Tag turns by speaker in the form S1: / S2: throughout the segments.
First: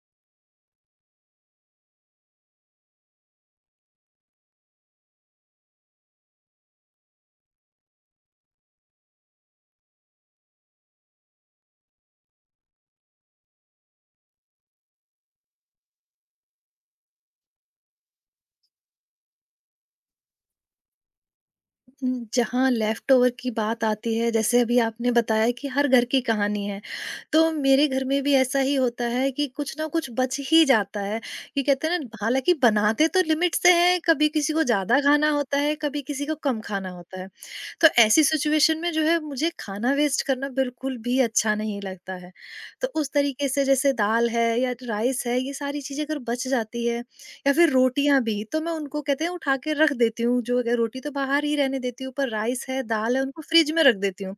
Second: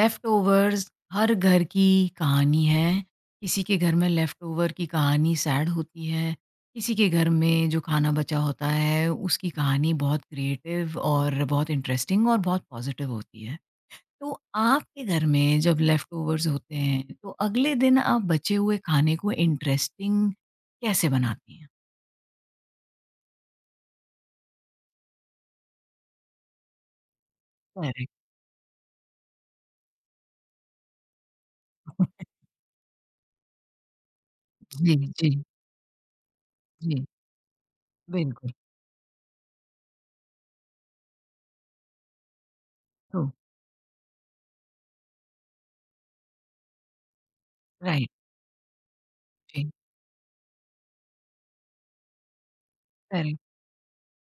S1: Left overs हर घर की कहानी है। किसी के घर में लेफ्ट ओवर की कहानी सैड होती है। किसी के घर में जो खाना बचा होता है उसकी कहानी बहुत क्रिएटिव और बहुत इंटरेस्टिंग और बहुत पॉजिटिव होती है। तो आपके घर में जब लेफ्ट ओवर्स होते हैं तो अगले दिन आप बचे हुए खाने को इंटरेस्टिंग कैसे बनाती हैं?
S2: जहाँ लेफ़्टओवर की बात आती है, जैसे अभी आपने बताया कि हर घर की कहानी है, तो मेरे घर
S1: करेक्ट।
S2: में भी ऐसा ही होता है कि कुछ ना कुछ बच ही जाता है, कि कहते हैं ना हालाँकि बनाते तो लिमिट से हैं, कभी किसी को
S1: जी।
S2: ज़्यादा
S1: जी।
S2: खाना होता है, कभी किसी को कम खाना
S1: जी।
S2: होता है। तो ऐसी
S1: बिल्कुल।
S2: सिचुएशन में जो है मुझे खाना वेस्ट करना बिल्कुल भी अच्छा नहीं लगता है। तो उस
S1: ट्रू।
S2: तरीके से जैसे दाल है या राइस है, ये सारी चीज़ें अगर बच जाती है या फिर
S1: राइट।
S2: रोटियाँ भी, तो मैं उनको कहते हैं उठा
S1: जी।
S2: के रख देती हूँ, जो अगर रोटी तो बाहर ही रहने देती हूँ, पर राइस है, दाल है,
S1: करेक्ट।
S2: उनको फ्रिज में रख देती हूँ।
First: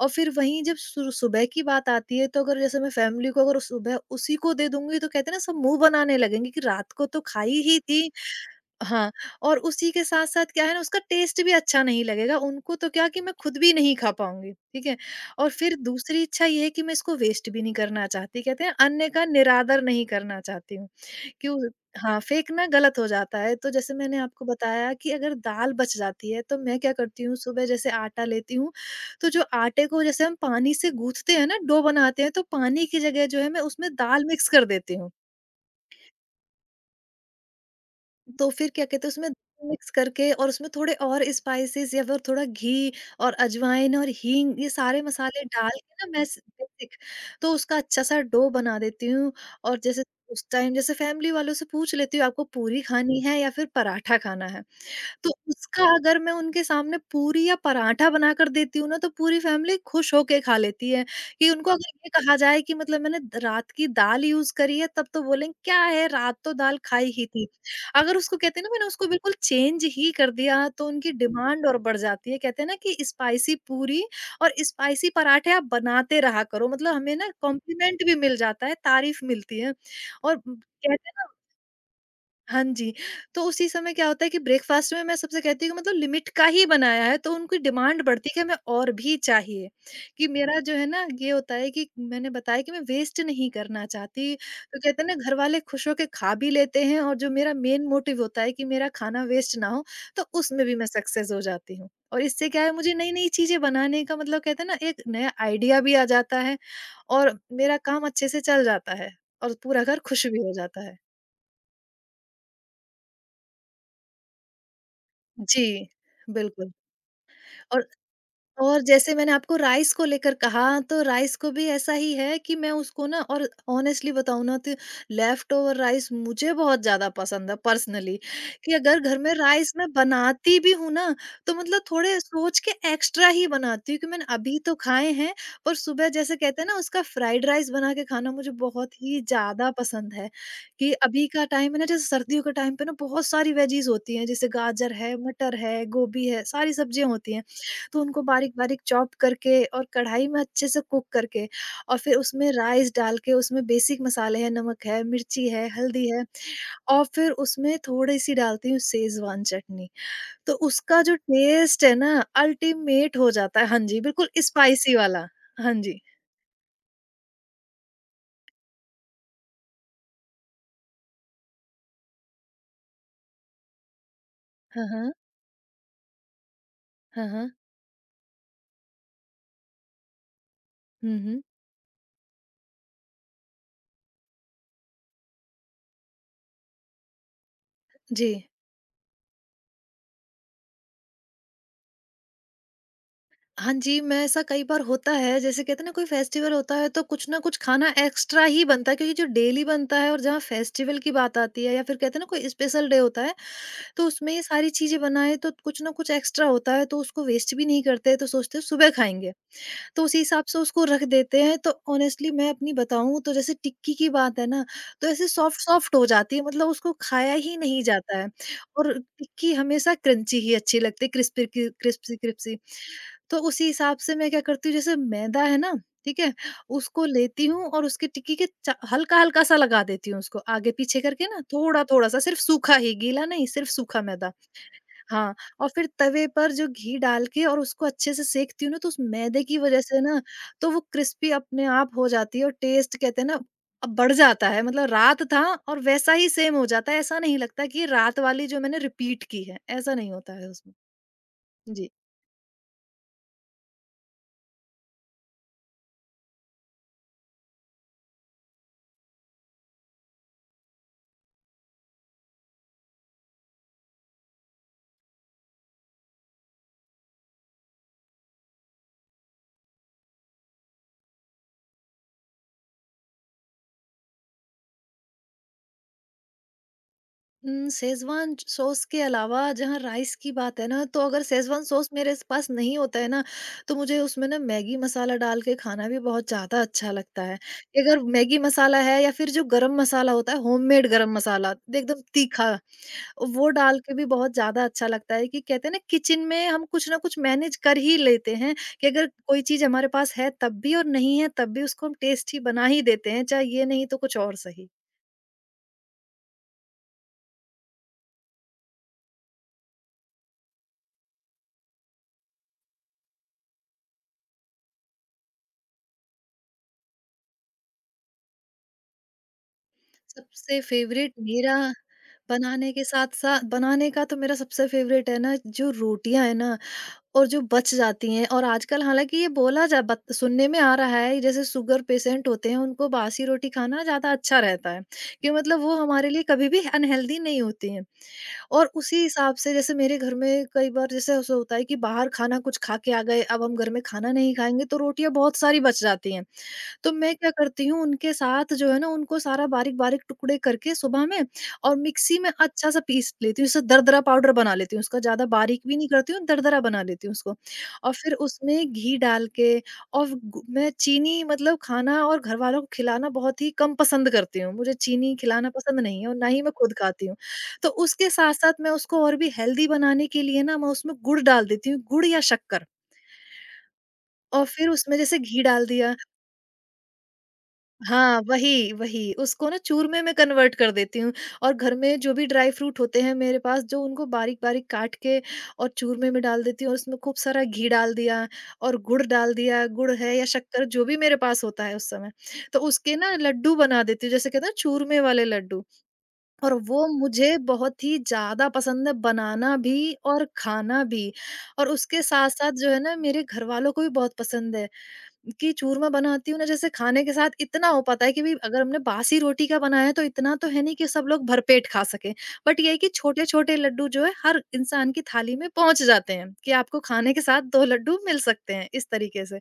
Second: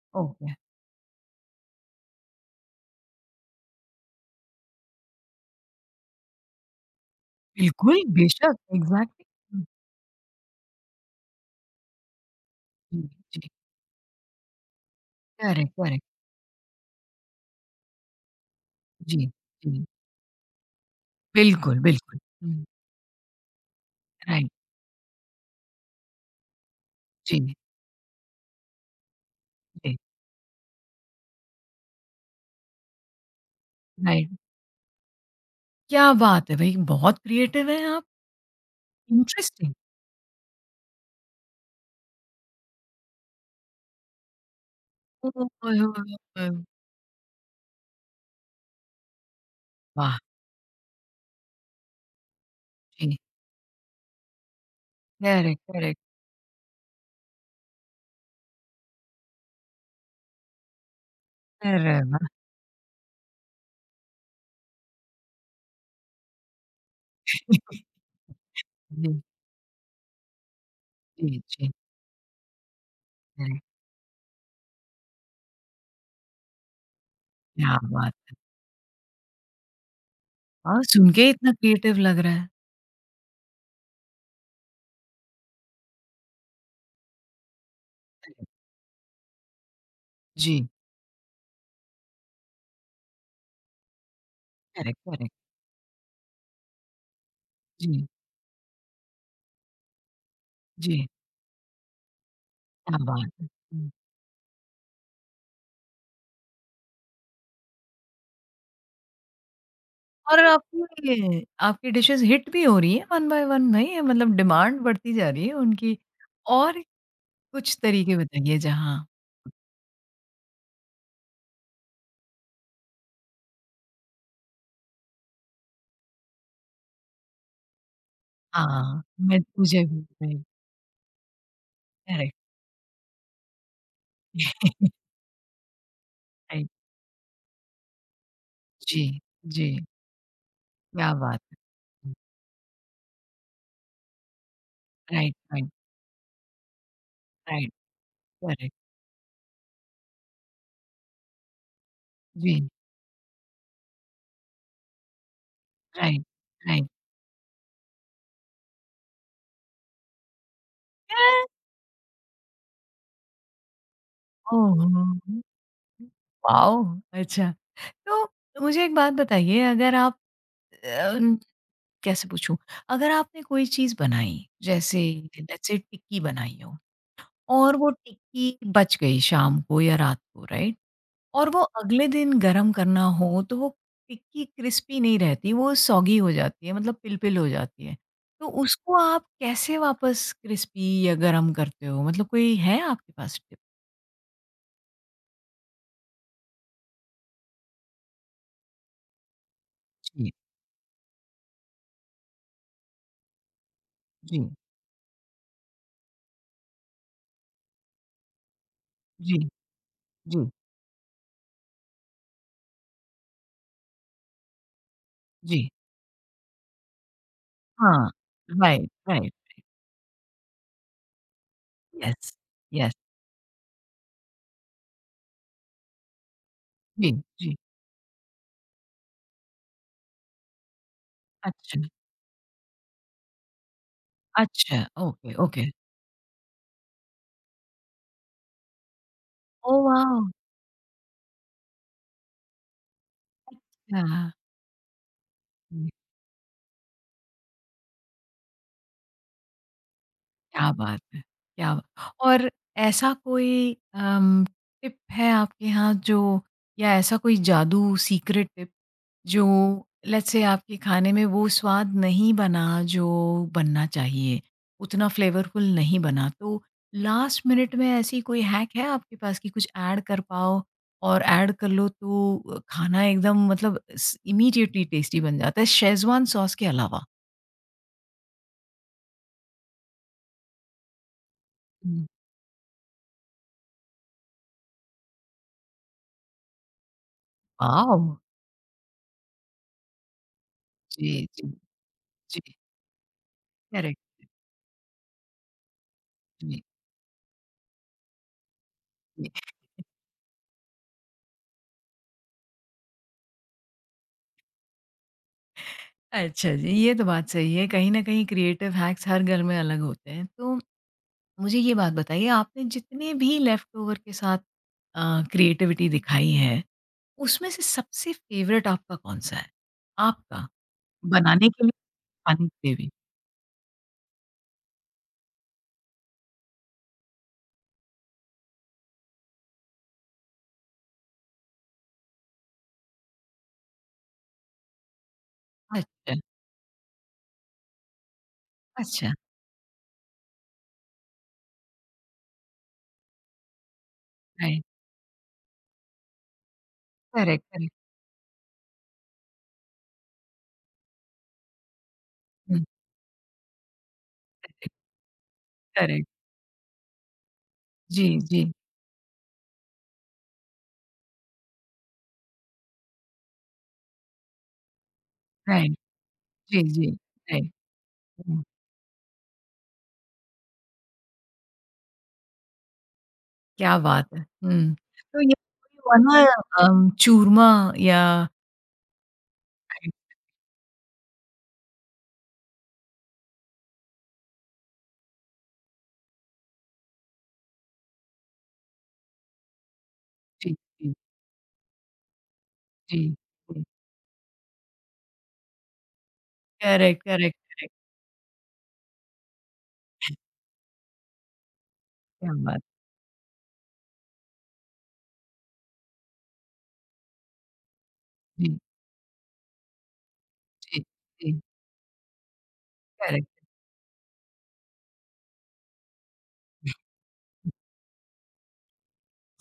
S2: और फिर
S1: ओके।
S2: वहीं जब सु सुबह की बात आती है, तो अगर जैसे मैं फैमिली को अगर सुबह उसी को दे दूँगी, तो कहते हैं ना सब मुँह बनाने लगेंगे कि रात को तो खाई ही
S1: बिल्कुल,
S2: थी।
S1: बेशक,
S2: हाँ, और
S1: एग्जैक्टली।
S2: उसी के साथ-साथ क्या है ना उसका टेस्ट भी अच्छा नहीं लगेगा, उनको तो क्या
S1: जी।
S2: कि मैं
S1: जी।
S2: खुद भी नहीं खा पाऊँगी, ठीक है? और
S1: करेक्ट,
S2: फिर
S1: करेक्ट।
S2: दूसरी इच्छा ये है कि मैं इसको वेस्ट भी नहीं करना चाहती, कहते हैं अन्न का
S1: जी,
S2: निरादर
S1: जी।
S2: नहीं करना चाहती हूँ। क्यों?
S1: बिल्कुल, बिल्कुल।
S2: हाँ,
S1: हुँ।
S2: फेंकना गलत हो जाता है, तो जैसे मैंने आपको
S1: राइट।
S2: बताया कि अगर दाल बच जाती है, तो मैं क्या करती हूँ,
S1: जी,
S2: सुबह जैसे आटा लेती हूँ, तो जो आटे
S1: जी।
S2: को जैसे हम पानी से गूँथते हैं ना, डो बनाते हैं, तो पानी की जगह जो है मैं उसमें दाल
S1: राइट।
S2: मिक्स कर देती हूँ।
S1: क्या बात है भई! बहुत क्रिएटिव हैं आप।
S2: तो फिर क्या कहते हैं उसमें
S1: इंटरेस्टिंग।
S2: मिक्स करके और उसमें थोड़े और स्पाइसेस या फिर थोड़ा घी और अजवाइन और हींग ये सारे
S1: ओह,
S2: मसाले डाल
S1: ओह,
S2: के ना
S1: ओह,
S2: मैं
S1: ओह!
S2: बेसिक तो उसका अच्छा सा डो बना देती हूँ। और जैसे
S1: वाह!
S2: उस टाइम जैसे फैमिली वालों से पूछ लेती हूँ आपको पूरी
S1: जी।
S2: खानी है या फिर पराठा खाना है। तो
S1: करेक्ट,
S2: उसका
S1: करेक्ट।
S2: अगर मैं उनके सामने पूरी या पराठा बनाकर देती हूँ ना, तो पूरी फैमिली खुश होके खा लेती है, कि उनको अगर
S1: अरे
S2: ये
S1: वाह!
S2: कहा जाए कि मतलब मैंने द रात की दाल यूज़ करी है, तब तो बोलेंगे क्या है रात तो दाल खाई ही थी। अगर उसको कहते हैं ना मैंने उसको
S1: जी,
S2: बिल्कुल चेंज ही कर दिया, तो उनकी
S1: जी,
S2: डिमांड
S1: जी।
S2: और बढ़ जाती है। कहते हैं ना कि स्पाइसी
S1: करेक्ट।
S2: पूरी और स्पाइसी पराठे आप बनाते रहा करो, मतलब हमें ना
S1: क्या
S2: कॉम्प्लीमेंट
S1: बात
S2: भी
S1: है!
S2: मिल जाता है, तारीफ़ मिलती है। और
S1: और सुन
S2: कहते हैं ना।
S1: के इतना क्रिएटिव लग रहा है।
S2: हाँ जी, तो उसी समय क्या होता है कि ब्रेकफ़ास्ट में मैं सबसे कहती हूँ कि मतलब लिमिट का ही बनाया है, तो उनकी डिमांड बढ़ती है कि
S1: करेक्ट।
S2: हमें और भी चाहिए, कि मेरा
S1: जी,
S2: जो है ना ये होता है कि मैंने बताया कि मैं वेस्ट नहीं करना चाहती। तो
S1: करेक्ट,
S2: कहते हैं ना
S1: करेक्ट।
S2: घर वाले खुश होके खा भी लेते हैं और जो मेरा मेन
S1: जी,
S2: मोटिव होता है कि मेरा खाना वेस्ट ना हो, तो उसमें भी मैं
S1: जी।
S2: सक्सेस हो जाती हूँ। और इससे क्या है मुझे
S1: क्या
S2: नई-नई
S1: बात है!
S2: चीज़ें
S1: हुँ।
S2: बनाने का मतलब कहते हैं ना एक नया आइडिया भी आ जाता है और मेरा काम अच्छे से चल जाता है और पूरा घर खुश
S1: और
S2: भी हो जाता है।
S1: आपकी डिशेज़ हिट भी हो रही हैं वन बाय वन, नहीं है मतलब डिमांड बढ़ती जा रही है
S2: जी,
S1: उनकी।
S2: बिल्कुल।
S1: और कुछ
S2: और
S1: तरीके बताइए
S2: और
S1: जहाँ।
S2: जैसे मैंने आपको राइस को लेकर कहा तो राइस को भी ऐसा ही है कि मैं उसको ना और ऑनेस्टली बताऊं ना तो लेफ्ट ओवर राइस मुझे बहुत ज्यादा पसंद है पर्सनली। कि अगर
S1: हाँ,
S2: घर में
S1: मैं
S2: राइस
S1: मुझे
S2: मैं
S1: भी राइट।
S2: बनाती भी हूँ ना तो मतलब थोड़े
S1: करेक्ट।
S2: सोच के एक्स्ट्रा ही बनाती हूँ कि मैंने अभी तो खाए हैं। पर सुबह जैसे कहते हैं
S1: राइट।
S2: ना उसका फ्राइड राइस बना के खाना मुझे बहुत
S1: जी,
S2: ही
S1: जी।
S2: ज्यादा पसंद है। कि
S1: क्या
S2: अभी
S1: बात
S2: का टाइम है ना जैसे
S1: है!
S2: सर्दियों के टाइम पे ना बहुत सारी वेजीज होती हैं जैसे गाजर है,
S1: राइट,
S2: मटर
S1: राइट,
S2: है, गोभी है, सारी सब्जियां होती हैं।
S1: राइट।
S2: तो उनको
S1: करेक्ट।
S2: बारीक-बारीक चॉप करके और कढ़ाई में अच्छे से कुक करके और फिर उसमें
S1: जी।
S2: राइस डाल के उसमें बेसिक मसाले हैं, नमक है, मिर्ची है, हल्दी
S1: राइट,
S2: है।
S1: राइट।
S2: और फिर उसमें थोड़ी-सी डालती हूँ शेज़वान चटनी। तो उसका जो
S1: अ,
S2: टेस्ट है ना अल्टीमेट हो जाता है। हाँ जी, बिल्कुल स्पाइसी
S1: ओहो!
S2: वाला। हाँ जी।
S1: वॉव! अच्छा, तो मुझे एक बात बताइए अगर आप अ, कैसे पूछूँ? अगर आपने कोई चीज़ बनाई,
S2: हाँ,
S1: जैसे
S2: हाँ।
S1: लेट्स से टिक्की बनाई हो
S2: हाँ, हाँ।
S1: और वो टिक्की बच गई शाम को या रात को, राइट?
S2: हुँ, हुँ।
S1: और वो अगले दिन गरम करना हो तो वो टिक्की क्रिस्पी नहीं रहती, वो सॉगी हो जाती है मतलब पिल-पिल हो जाती है।
S2: जी।
S1: तो उसको आप कैसे वापस क्रिस्पी या गरम करते हो? मतलब कोई है आपके पास टिप?
S2: हाँ जी, मैं ऐसा कई बार होता है, जैसे कहते हैं ना कोई फेस्टिवल होता है तो कुछ ना कुछ खाना एक्स्ट्रा ही बनता है क्योंकि जो डेली बनता है और
S1: जी,
S2: जहाँ फेस्टिवल की बात आती है या फिर कहते हैं ना कोई स्पेशल डे होता है, तो उसमें
S1: जी,
S2: ये सारी चीज़ें बनाएँ तो कुछ ना कुछ एक्स्ट्रा होता है तो उसको वेस्ट भी नहीं करते, तो सोचते हैं सुबह खाएँगे।
S1: जी,
S2: तो उसी
S1: जी,
S2: हिसाब से उसको रख देते हैं, तो ऑनेस्टली मैं अपनी बताऊँ तो जैसे टिक्की की बात है ना, तो ऐसे
S1: जी।
S2: सॉफ्ट-सॉफ्ट हो जाती है मतलब उसको खाया ही नहीं
S1: हाँ,
S2: जाता है।
S1: राइट,
S2: और
S1: राइट।
S2: टिक्की हमेशा क्रंची ही अच्छी लगती है, क्रिस्पी
S1: यस,
S2: क्रिस्पी-क्रिस्पी।
S1: यस।
S2: तो उसी हिसाब से मैं क्या करती हूँ जैसे मैदा है ना, ठीक है? उसको
S1: जी,
S2: लेती
S1: जी।
S2: हूँ और उसकी टिक्की के च हल्का-हल्का सा लगा देती हूँ उसको आगे-पीछे करके ना
S1: अच्छा,
S2: थोड़ा-थोड़ा सा सिर्फ़ सूखा ही, गीला नहीं सिर्फ़ सूखा मैदा।
S1: अच्छा, ओके,
S2: हाँ, और
S1: ओके।
S2: फिर तवे पर जो घी डाल के और उसको अच्छे से सेंकती हूँ ना तो उस मैदे की वज़ह
S1: ओह
S2: से ना
S1: वाओ!
S2: तो वो क्रिस्पी अपने आप हो जाती है और टेस्ट कहते हैं ना अब बढ़
S1: अच्छा।
S2: जाता है, मतलब रात था और वैसा ही सेम हो जाता है। ऐसा नहीं लगता कि ये रात वाली जो मैंने रिपीट की है, ऐसा नहीं होता है
S1: क्या
S2: उसमें।
S1: बात है! क्या
S2: जी।
S1: बा और ऐसा कोई अम, टिप है आपके यहाँ जो या ऐसा कोई जादू सीक्रेट टिप जो लेट्स से आपके खाने में वो स्वाद नहीं बना जो बनना चाहिए, उतना फ्लेवरफुल नहीं बना, तो लास्ट मिनट में ऐसी कोई हैक है आपके पास कि कुछ ऐड कर पाओ और ऐड कर लो तो खाना एकदम, मतलब स इमीडिएटली टेस्टी बन जाता है शेज़वान सॉस के अलावा?
S2: शेज़वान ज सॉस के अलावा जहाँ राइस की बात है ना, तो अगर शेज़वान सॉस
S1: हुँ।
S2: मेरे स पास नहीं होता है ना, तो मुझे उसमें ना मैगी मसाला डाल के खाना भी बहुत ज़्यादा अच्छा लगता है। कि अगर
S1: वॉव!
S2: मैगी मसाला है या फिर जो गरम मसाला होता है, होममेड गरम
S1: जी, जी,
S2: मसाला, एकदम तीखा,
S1: जी।
S2: वो डाल के भी
S1: करेक्ट,
S2: बहुत ज़्यादा अच्छा लगता है कि कहते हैं ना, किचन में
S1: जी।
S2: हम कुछ ना कुछ मैनेज कर ही लेते हैं। कि अगर
S1: जी।
S2: कोई चीज़ हमारे पास है तब भी और नहीं है तब भी उसको हम टेस्टी बना ही देते हैं, चाहे ये नहीं तो कुछ और सही।
S1: अच्छा जी, ये तो बात सही है। कहीं न कहीं क्रिएटिव हैक्स हर घर में अलग होते हैं। तो मुझे ये बात बताइए, आपने जितने भी लेफ्टओवर के साथ अ, क्रिएटिविटी दिखाई है, उसमें से सबसे फ़ेवरेट आपका कौन-सा है? आपका?
S2: सबसे फेवरेट
S1: बनाने
S2: मेरा
S1: के लिए पानी
S2: बनाने के
S1: ग्रेवी।
S2: साथ-साथ, बनाने का तो मेरा सबसे फेवरेट है ना जो रोटियाँ हैं ना और जो बच जाती हैं। और आजकल हालाँकि ये बोला जा बत सुनने में आ रहा है जैसे शुगर पेशेंट होते हैं उनको बासी रोटी खाना ज़्यादा अच्छा रहता है, कि मतलब वो हमारे
S1: अच्छा,
S2: लिए कभी भी अनहेल्दी नहीं होती हैं। और उसी
S1: अच्छा,
S2: हिसाब से जैसे मेरे घर में कई बार जैसे ऐसा होता है कि बाहर खाना कुछ खा के आ गए अब हम घर में खाना नहीं
S1: राइट।
S2: खाएँगे तो रोटियाँ बहुत सारी बच जाती हैं। तो मैं क्या
S1: करेक्ट,
S2: करती
S1: करेक्ट।
S2: हूँ उनके साथ जो है ना, उनको सारा बारीक-बारीक टुकड़े करके सुबह में और मिक्सी में
S1: हुँ,
S2: अच्छा-सा पीस लेती हूँ। उससे दरदरा पाउडर बना लेती हूँ, उसका ज़्यादा बारीक भी नहीं
S1: करेक्ट।
S2: करती हूँ, दरदरा बना लेती हूँ उसको। और
S1: जी,
S2: फिर
S1: जी,
S2: उसमें घी डाल के और गु मैं चीनी मतलब खाना और घरवालों को खिलाना बहुत ही कम पसंद करती हूँ। मुझे चीनी खिलाना
S1: राइट।
S2: पसंद नहीं है और ना ही मैं
S1: जी,
S2: खुद
S1: जी,
S2: खाती हूँ।
S1: राइट।
S2: तो उसके
S1: हुँ,
S2: साथ-साथ मैं उसको और भी हेल्दी बनाने के लिए ना मैं उसमें गुड़ डाल देती हूँ, गुड़ या शक्कर।
S1: क्या बात है।
S2: और फिर
S1: हुँ,
S2: उसमें जैसे
S1: तो ये
S2: घी डाल दिया।
S1: हुआ ना चूरमा या।
S2: हाँ, वही, वही। उसको ना चूरमे में कन्वर्ट कर देती हूँ और घर में जो भी ड्राई फ्रूट होते हैं मेरे पास, जो उनको बारीक-बारीक काट के और चूरमे में डाल देती हूँ, और उसमें खूब सारा घी डाल दिया और गुड़ डाल दिया, गुड़ है या
S1: जी,
S2: शक्कर जो
S1: जी,
S2: भी मेरे पास होता है उस समय। तो उसके ना
S1: जी।
S2: लड्डू बना देती हूँ, जैसे कहते हैं ना चूरमे वाले लड्डू। और वो
S1: करेक्ट, करेक्ट,
S2: मुझे बहुत ही ज़्यादा पसंद है, बनाना भी और खाना भी। और उसके
S1: क्या
S2: साथ-साथ
S1: बात!
S2: जो है ना मेरे घरवालों को भी बहुत पसंद है। कि चूरमा बनाती हूँ ना जैसे खाने के साथ इतना हो पाता है कि भाई
S1: जी,
S2: अगर हमने बासी रोटी का बनाया है तो इतना तो है नहीं
S1: जी,
S2: कि सब लोग
S1: जी,
S2: भरपेट खा सके, बट ये है कि छोटे
S1: करेक्ट।
S2: छोटे लड्डू जो है हर इंसान की थाली में पहुंच जाते हैं कि आपको खाने के साथ दो लड्डू मिल सकते हैं इस तरीके से।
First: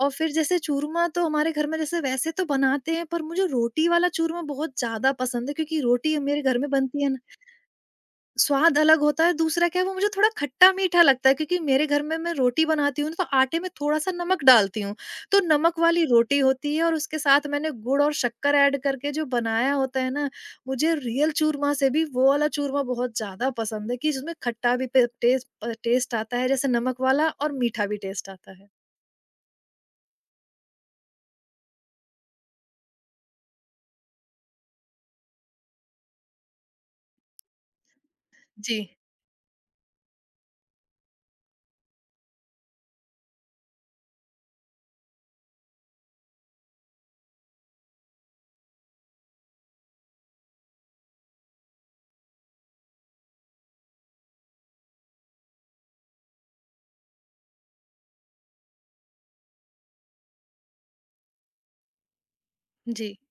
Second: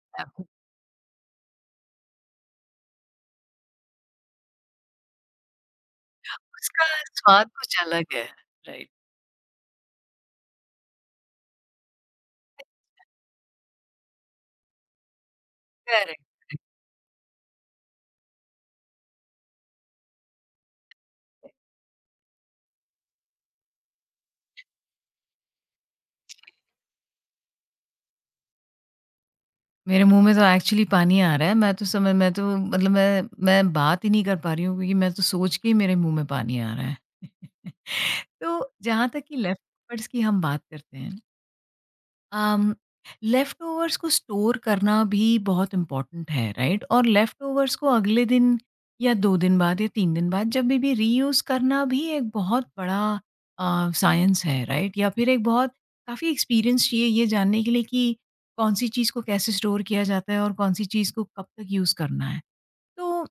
S2: और फिर जैसे चूरमा तो हमारे घर में जैसे वैसे तो बनाते हैं, पर मुझे रोटी वाला चूरमा बहुत ज्यादा पसंद है क्योंकि रोटी मेरे घर में
S1: उसका
S2: बनती है ना,
S1: स्वाद कुछ अलग है,
S2: स्वाद
S1: राइट।
S2: अलग होता है। दूसरा क्या है वो मुझे थोड़ा खट्टा-मीठा लगता है क्योंकि मेरे घर में मैं रोटी बनाती हूँ तो आटे में थोड़ा-सा नमक डालती हूँ। तो नमक वाली
S1: करेक्ट,
S2: रोटी
S1: करेक्ट।
S2: होती है और उसके साथ मैंने गुड़ और शक्कर ऐड करके जो बनाया होता है ना, मुझे रियल चूरमा से भी वो वाला चूरमा बहुत ज़्यादा पसंद है कि जिसमें खट्टा भी पे टेस्ट टेस्ट आता है जैसे नमक वाला, और मीठा भी टेस्ट आता है।
S1: मेरे मुँह में तो एक्चुअली पानी आ रहा है, मैं तो समझ मैं तो मतलब मैं बात ही नहीं कर पा रही हूँ क्योंकि मैं तो सोच के ही मेरे मुँह में पानी आ रहा है। तो
S2: जी,
S1: जहाँ तक कि लेफ्ट ओवर्स की हम बात करते हैं, लेफ्ट ओवर्स को स्टोर करना भी बहुत इम्पोर्टेंट है, राइट, और लेफ्ट ओवर्स को अगले दिन या दो दिन बाद या तीन दिन बाद, जब भी, रीयूज करना भी एक बहुत बड़ा साइंस है, राइट, या फिर एक बहुत काफ़ी एक्सपीरियंस चाहिए ये जानने के लिए कि कौन सी चीज़ को कैसे स्टोर किया जाता है और कौन सी चीज़ को कब तक यूज़ करना है।
S2: जी।
S1: तो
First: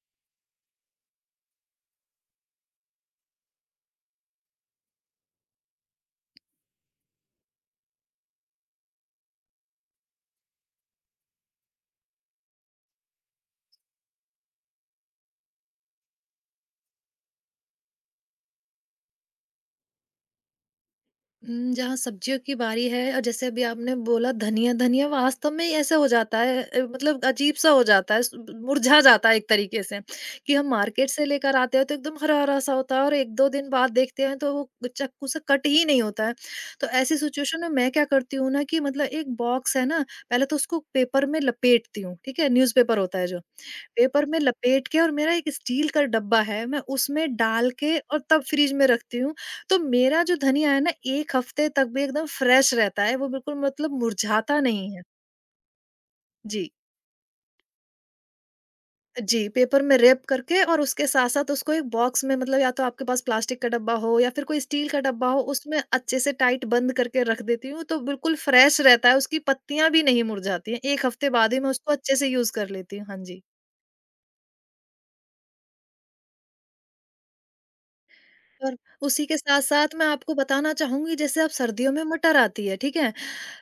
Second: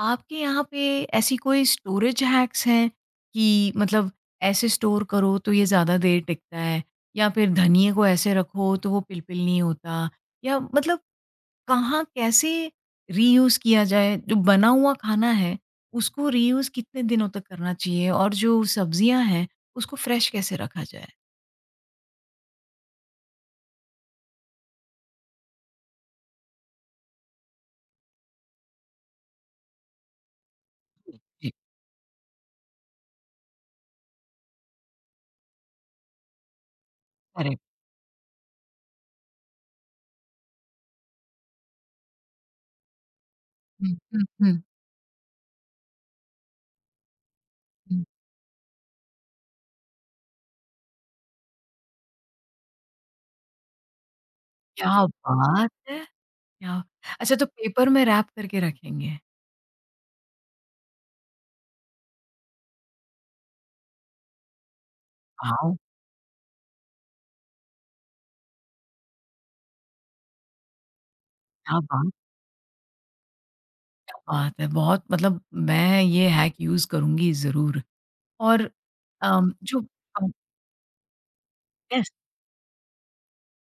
S1: आपके यहाँ पे ऐसी कोई स्टोरेज हैक्स हैं कि मतलब ऐसे स्टोर करो तो ये ज़्यादा देर टिकता है या फिर धनिए को ऐसे रखो तो वो पिल-पिल नहीं होता या मतलब कहाँ, कैसे रीयूज़ किया जाए? जो बना हुआ खाना है उसको रीयूज़ कितने दिनों तक करना चाहिए और जो सब्जियाँ हैं उसको फ्रेश कैसे रखा जाए?
S2: जहाँ सब्जियों की बारी है, और जैसे अभी आपने बोला धनिया, धनिया वास्तव में ही ऐसा हो जाता है, मतलब अजीब-सा हो जाता है, स मुरझा जाता है एक तरीके से कि हम मार्केट से
S1: जी,
S2: लेकर आते हैं तो एकदम हरा-हरा-सा होता है, और 1-2 दिन बाद देखते हैं तो वो चाकू से कट ही नहीं होता है। तो ऐसी सिचुएशन
S1: करेक्ट।
S2: में मैं क्या करती हूँ ना, कि मतलब एक बॉक्स है ना, पहले तो उसको पेपर में लपेटती हूँ, ठीक है? न्यूज़पेपर होता है जो।
S1: हुँ, हुँ,
S2: पेपर में
S1: हुँ,
S2: लपेट के, और मेरा एक स्टील का डब्बा है, मैं उसमें डाल के
S1: हुँ।
S2: और तब फ्रिज में रखती हूँ। तो मेरा जो धनिया है ना, 1 हफ्ते तक भी एकदम फ्रेश रहता है, वो बिल्कुल मतलब मुरझाता नहीं है।
S1: क्या बात है!
S2: जी।
S1: क्या अच्छा तो पेपर में रैप करके रखेंगे।
S2: जी, पेपर में रैप करके, और उसके साथ-साथ उसको एक बॉक्स में, मतलब या तो आपके पास प्लास्टिक का डब्बा हो या फिर कोई स्टील का डब्बा हो,
S1: वाओ!
S2: उसमें अच्छे से टाइट बंद करके रख देती हूँ, तो बिल्कुल फ्रेश रहता है, उसकी पत्तियाँ भी नहीं मुरझाती हैं। 1 हफ्ते बाद ही मैं
S1: क्या
S2: उसको
S1: बात!
S2: अच्छे से यूज़ कर लेती हूँ। हाँ जी।
S1: बात है! बहुत मतलब मैं ये हैक यूज़ करूँगी ज़रूर। और
S2: और उसी के
S1: अम, जो
S2: साथ-साथ मैं
S1: अ,
S2: आपको बताना चाहूँगी, जैसे अब सर्दियों में
S1: यस,
S2: मटर आती है, ठीक है?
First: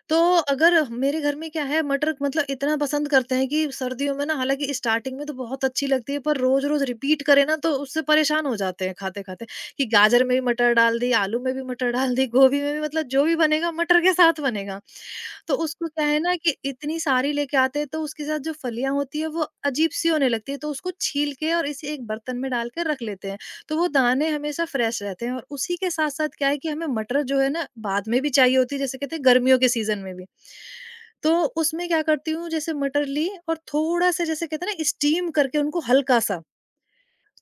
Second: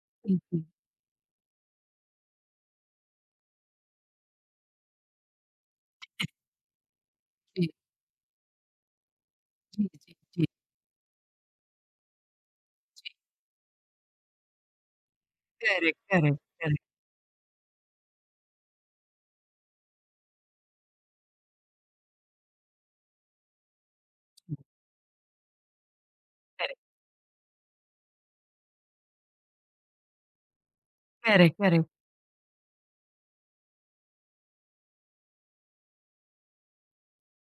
S2: तो
S1: बिल्कुल।
S2: अगर मेरे घर में क्या है, मटर मतलब इतना पसंद करते हैं कि सर्दियों में ना, हालाँकि स्टार्टिंग में तो बहुत अच्छी लगती है, पर रोज़-रोज़ रिपीट करें ना
S1: जी,
S2: तो उससे परेशान हो जाते हैं खाते-खाते, कि
S1: जी, जी,
S2: गाजर में भी
S1: जी,
S2: मटर डाल दी, आलू में भी मटर डाल दी, गोभी में भी,
S1: जी।
S2: मतलब जो भी बनेगा मटर के साथ बनेगा। तो उसको
S1: करेक्ट,
S2: क्या है ना,
S1: करेक्ट,
S2: कि
S1: करेक्ट,
S2: इतनी सारी लेके आते हैं तो उसके साथ जो फलियाँ होती है वो अजीब-सी होने लगती है, तो उसको छील के और इसे एक बर्तन में डाल के रख लेते हैं। तो वो दाने हमेशा फ्रेश रहते हैं, और उसी के साथ साथ क्या है कि
S1: करेक्ट,
S2: हमें मटर जो है ना बाद में भी चाहिए होती है, जैसे कहते हैं गर्मियों के सीजन में भी। तो
S1: करेक्ट, करेक्ट।
S2: उसमें क्या करती हूँ, जैसे मटर ली और थोड़ा सा जैसे कहते हैं ना स्टीम करके, उनको हल्का सा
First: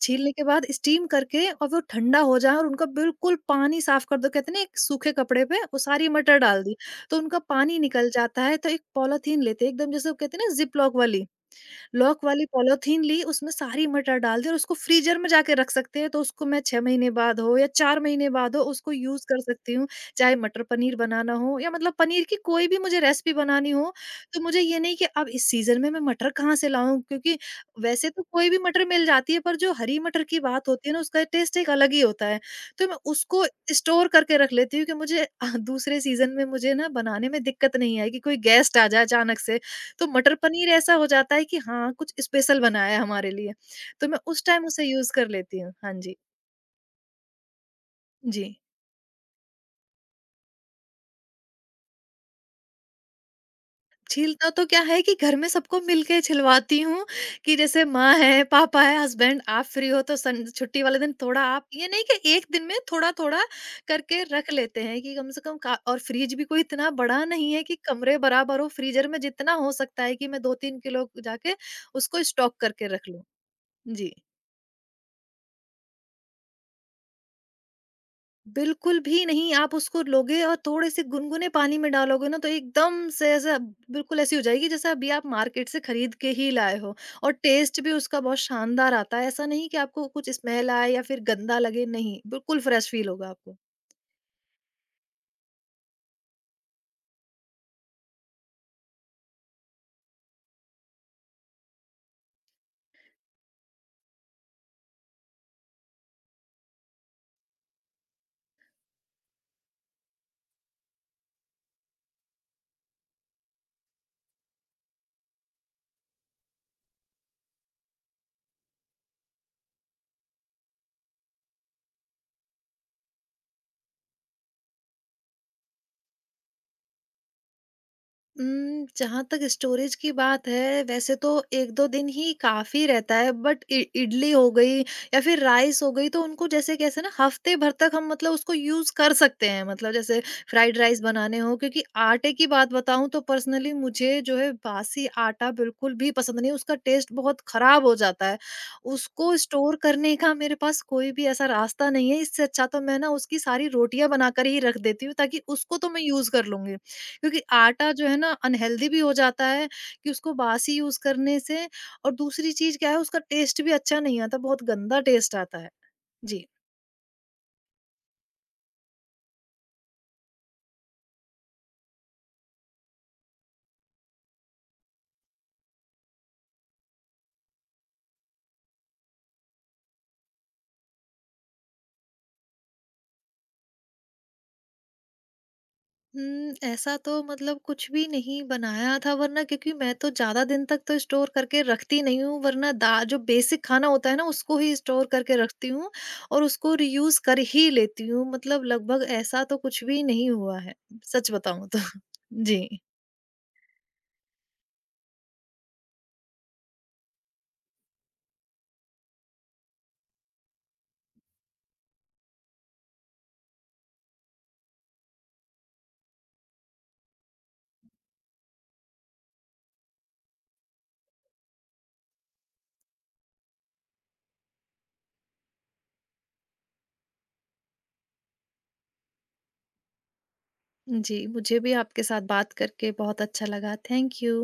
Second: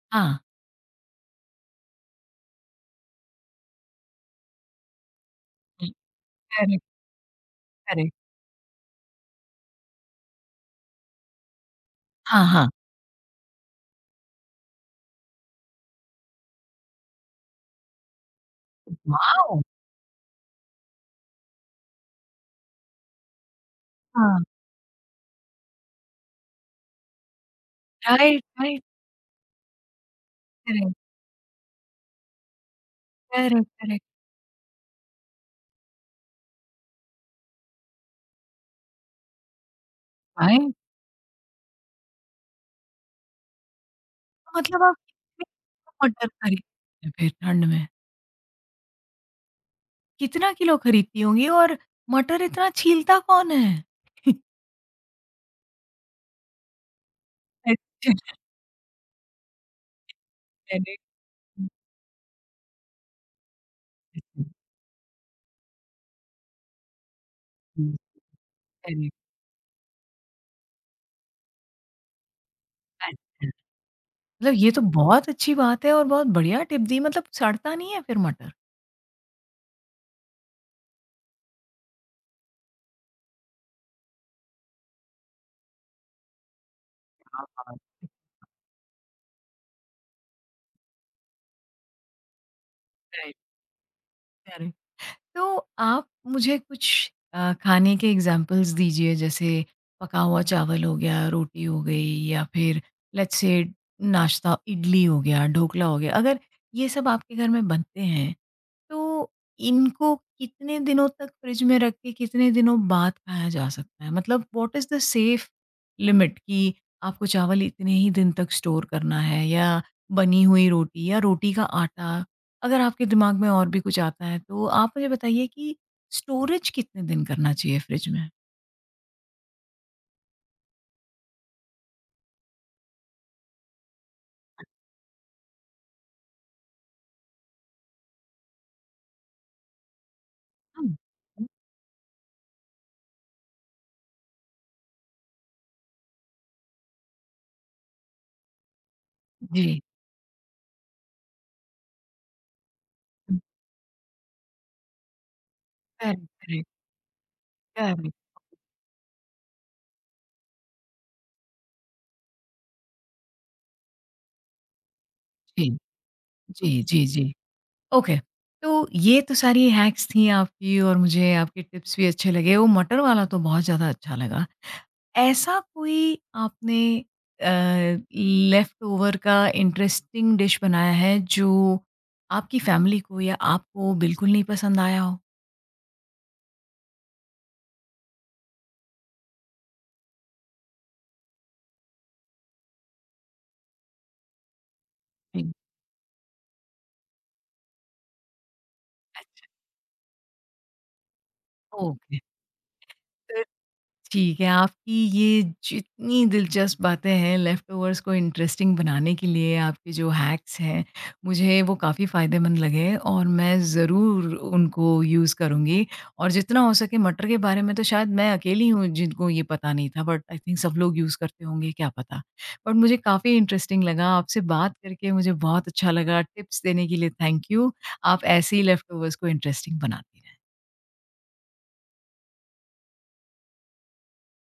S2: छीलने
S1: हाँ,
S2: के बाद स्टीम करके, और वो ठंडा हो जाए और उनका बिल्कुल पानी साफ कर दो, कहते हैं ना एक सूखे कपड़े पे वो सारी मटर डाल दी,
S1: करेक्ट,
S2: तो उनका पानी निकल
S1: करेक्ट।
S2: जाता है, तो एक पॉलीथीन लेते हैं एकदम जैसे वो कहते हैं ना जिप लॉक वाली, लॉक
S1: हाँ,
S2: वाली
S1: हाँ।
S2: पॉलीथीन ली, उसमें सारी मटर डाल दी और उसको फ्रीज़र में जाके रख सकते हैं, तो उसको मैं 6 महीने बाद हो या 4 महीने बाद हो, उसको यूज़ कर
S1: वाओ!
S2: सकती हूँ। चाहे मटर पनीर बनाना हो या मतलब पनीर की कोई भी मुझे रेसिपी बनानी हो, तो
S1: हाँ,
S2: मुझे ये नहीं कि अब इस सीज़न में मैं मटर कहाँ से लाऊँ? क्योंकि वैसे तो
S1: राइट,
S2: कोई भी
S1: राइट,
S2: मटर मिल जाती है, पर जो हरी मटर की बात होती है
S1: करेक्ट,
S2: ना, उसका टेस्ट एक अलग ही होता है। तो मैं उसको
S1: करेक्ट, करेक्ट,
S2: स्टोर करके रख लेती हूँ कि मुझे दूसरे सीज़न में मुझे ना बनाने में दिक्कत नहीं आएगी, कोई गेस्ट आ जाए अचानक से, तो मटर पनीर
S1: राइट।
S2: ऐसा हो जाता है कि हाँ, कुछ स्पेशल बनाया है हमारे लिए, तो मैं उस टाइम
S1: मतलब
S2: उसे
S1: आप
S2: यूज़ कर लेती हूँ। हाँ
S1: कितने
S2: जी।
S1: मटर खरीदती हैं फिर ठंड में?
S2: जी।
S1: कितना किलो खरीदती होंगी और मटर इतना छीलता कौन है?
S2: छीलता तो क्या है कि घर में सबको मिलके छिलवाती हूँ, कि जैसे माँ
S1: अच्छा,
S2: है, पापा है, हस्बैंड, आप फ्री हो तो सन छुट्टी वाले
S1: करेक्ट।
S2: दिन थोड़ा, आप ये नहीं कि एक दिन में थोड़ा-थोड़ा करके रख लेते हैं कि कम से कम का, और फ्रिज भी कोई इतना बड़ा नहीं है कि कमरे बराबर हो,
S1: करी।
S2: फ्रीज़र में जितना हो सकता है कि मैं 2-3 किलो जाके उसको स्टॉक करके रख लूँ।
S1: अच्छा।
S2: जी।
S1: मतलब ये तो बहुत अच्छी बात है और बहुत बढ़िया टिप दी, मतलब सड़ता नहीं है फिर मटर?
S2: बिल्कुल भी नहीं, आप उसको लोगे और थोड़े-से गुनगुने पानी में डालोगे ना, तो एकदम से ऐसा बिल्कुल ऐसी हो जाएगी जैसे अभी आप मार्केट से खरीद के ही लाए हो, और
S1: हाँ, हाँ।
S2: टेस्ट भी उसका बहुत शानदार आता है। ऐसा नहीं कि आपको कुछ स्मेल आए या फिर गंदा लगे, नहीं, बिल्कुल फ्रेश फील होगा
S1: राइट,
S2: आपको।
S1: अरे! तो आप मुझे कुछ खाने के एग्ज़ाम्पल्स दीजिए, जैसे पका हुआ चावल हो गया, रोटी हो गई, या फिर लेट्स से नाश्ता, इडली हो गया, ढोकला हो गया। अगर ये सब आपके घर में बनते हैं तो इनको कितने दिनों तक फ्रिज में रख के कितने दिनों बाद खाया जा सकता है? मतलब what is the safe limit, कि आपको चावल इतने ही दिन तक स्टोर करना है, या बनी हुई रोटी या रोटी का आटा, अगर आपके दिमाग में और भी कुछ आता है तो आप मुझे बताइए कि स्टोरेज कितने दिन करना चाहिए फ्रिज में?
S2: जहाँ तक स्टोरेज की बात है, वैसे तो 1-2 दिन ही काफ़ी रहता है, बट इ इडली हो गई या फिर राइस हो गई, तो उनको जैसे कैसे ना हफ्ते भर तक हम मतलब उसको यूज़ कर सकते हैं। मतलब जैसे फ्राइड
S1: हुँ।
S2: राइस बनाने हो, क्योंकि आटे की बात बताऊँ तो पर्सनली मुझे जो है बासी आटा बिल्कुल भी पसंद नहीं, उसका टेस्ट बहुत ख़राब हो जाता है। उसको स्टोर
S1: जी।
S2: करने का मेरे पास कोई भी ऐसा रास्ता नहीं है, इससे अच्छा तो मैं ना
S1: हुँ,
S2: उसकी सारी रोटियाँ बनाकर ही रख देती हूँ, ताकि उसको तो मैं
S1: करेक्ट,
S2: यूज़ कर
S1: करेक्ट,
S2: लूँगी। क्योंकि आटा जो
S1: करेक्ट।
S2: है ना अनहेल्दी भी हो जाता है, कि उसको बासी यूज करने से, और दूसरी चीज क्या है, उसका टेस्ट भी अच्छा नहीं आता, बहुत गंदा टेस्ट आता है।
S1: जी,
S2: जी।
S1: जी, जी, जी। ओके। तो ये तो सारी हैक्स थी आपकी और मुझे आपके टिप्स भी अच्छे लगे। वो मटर वाला तो बहुत ज़्यादा अच्छा लगा। ऐसा कोई आपने अ, लेफ्ट ओवर का इंटरेस्टिंग डिश बनाया है जो आपकी फैमिली को या आपको बिल्कुल नहीं पसंद आया हो?
S2: ऐसा तो मतलब कुछ भी नहीं बनाया था वरना, क्योंकि मैं तो ज्यादा दिन तक तो स्टोर करके रखती नहीं हूँ, वरना दा जो बेसिक खाना होता है ना उसको ही स्टोर करके
S1: जी।
S2: रखती हूँ, और उसको रियूज कर ही लेती हूँ, मतलब लगभग ऐसा
S1: अच्छा,
S2: तो कुछ भी नहीं हुआ है, सच बताऊं तो
S1: ओके।
S2: जी।
S1: ठीक है, आपकी ये जितनी दिलचस्प बातें हैं लेफ्टओवर्स को इंटरेस्टिंग बनाने के लिए, आपके जो हैक्स हैं, मुझे वो काफ़ी फ़ायदेमंद लगे और मैं ज़रूर उनको यूज़ करूँगी। और जितना हो सके, मटर के बारे में तो शायद मैं अकेली हूँ जिनको ये पता नहीं था, बट आई थिंक सब लोग यूज़ करते होंगे, क्या पता। बट मुझे काफ़ी इंटरेस्टिंग लगा आपसे बात करके, मुझे बहुत अच्छा लगा, टिप्स देने के लिए थैंक यू। आप ऐसे ही लेफ्टओवर्स को इंटरेस्टिंग बनाती हैं।
S2: जी, मुझे भी आपके साथ बात करके बहुत अच्छा लगा, थैंक यू।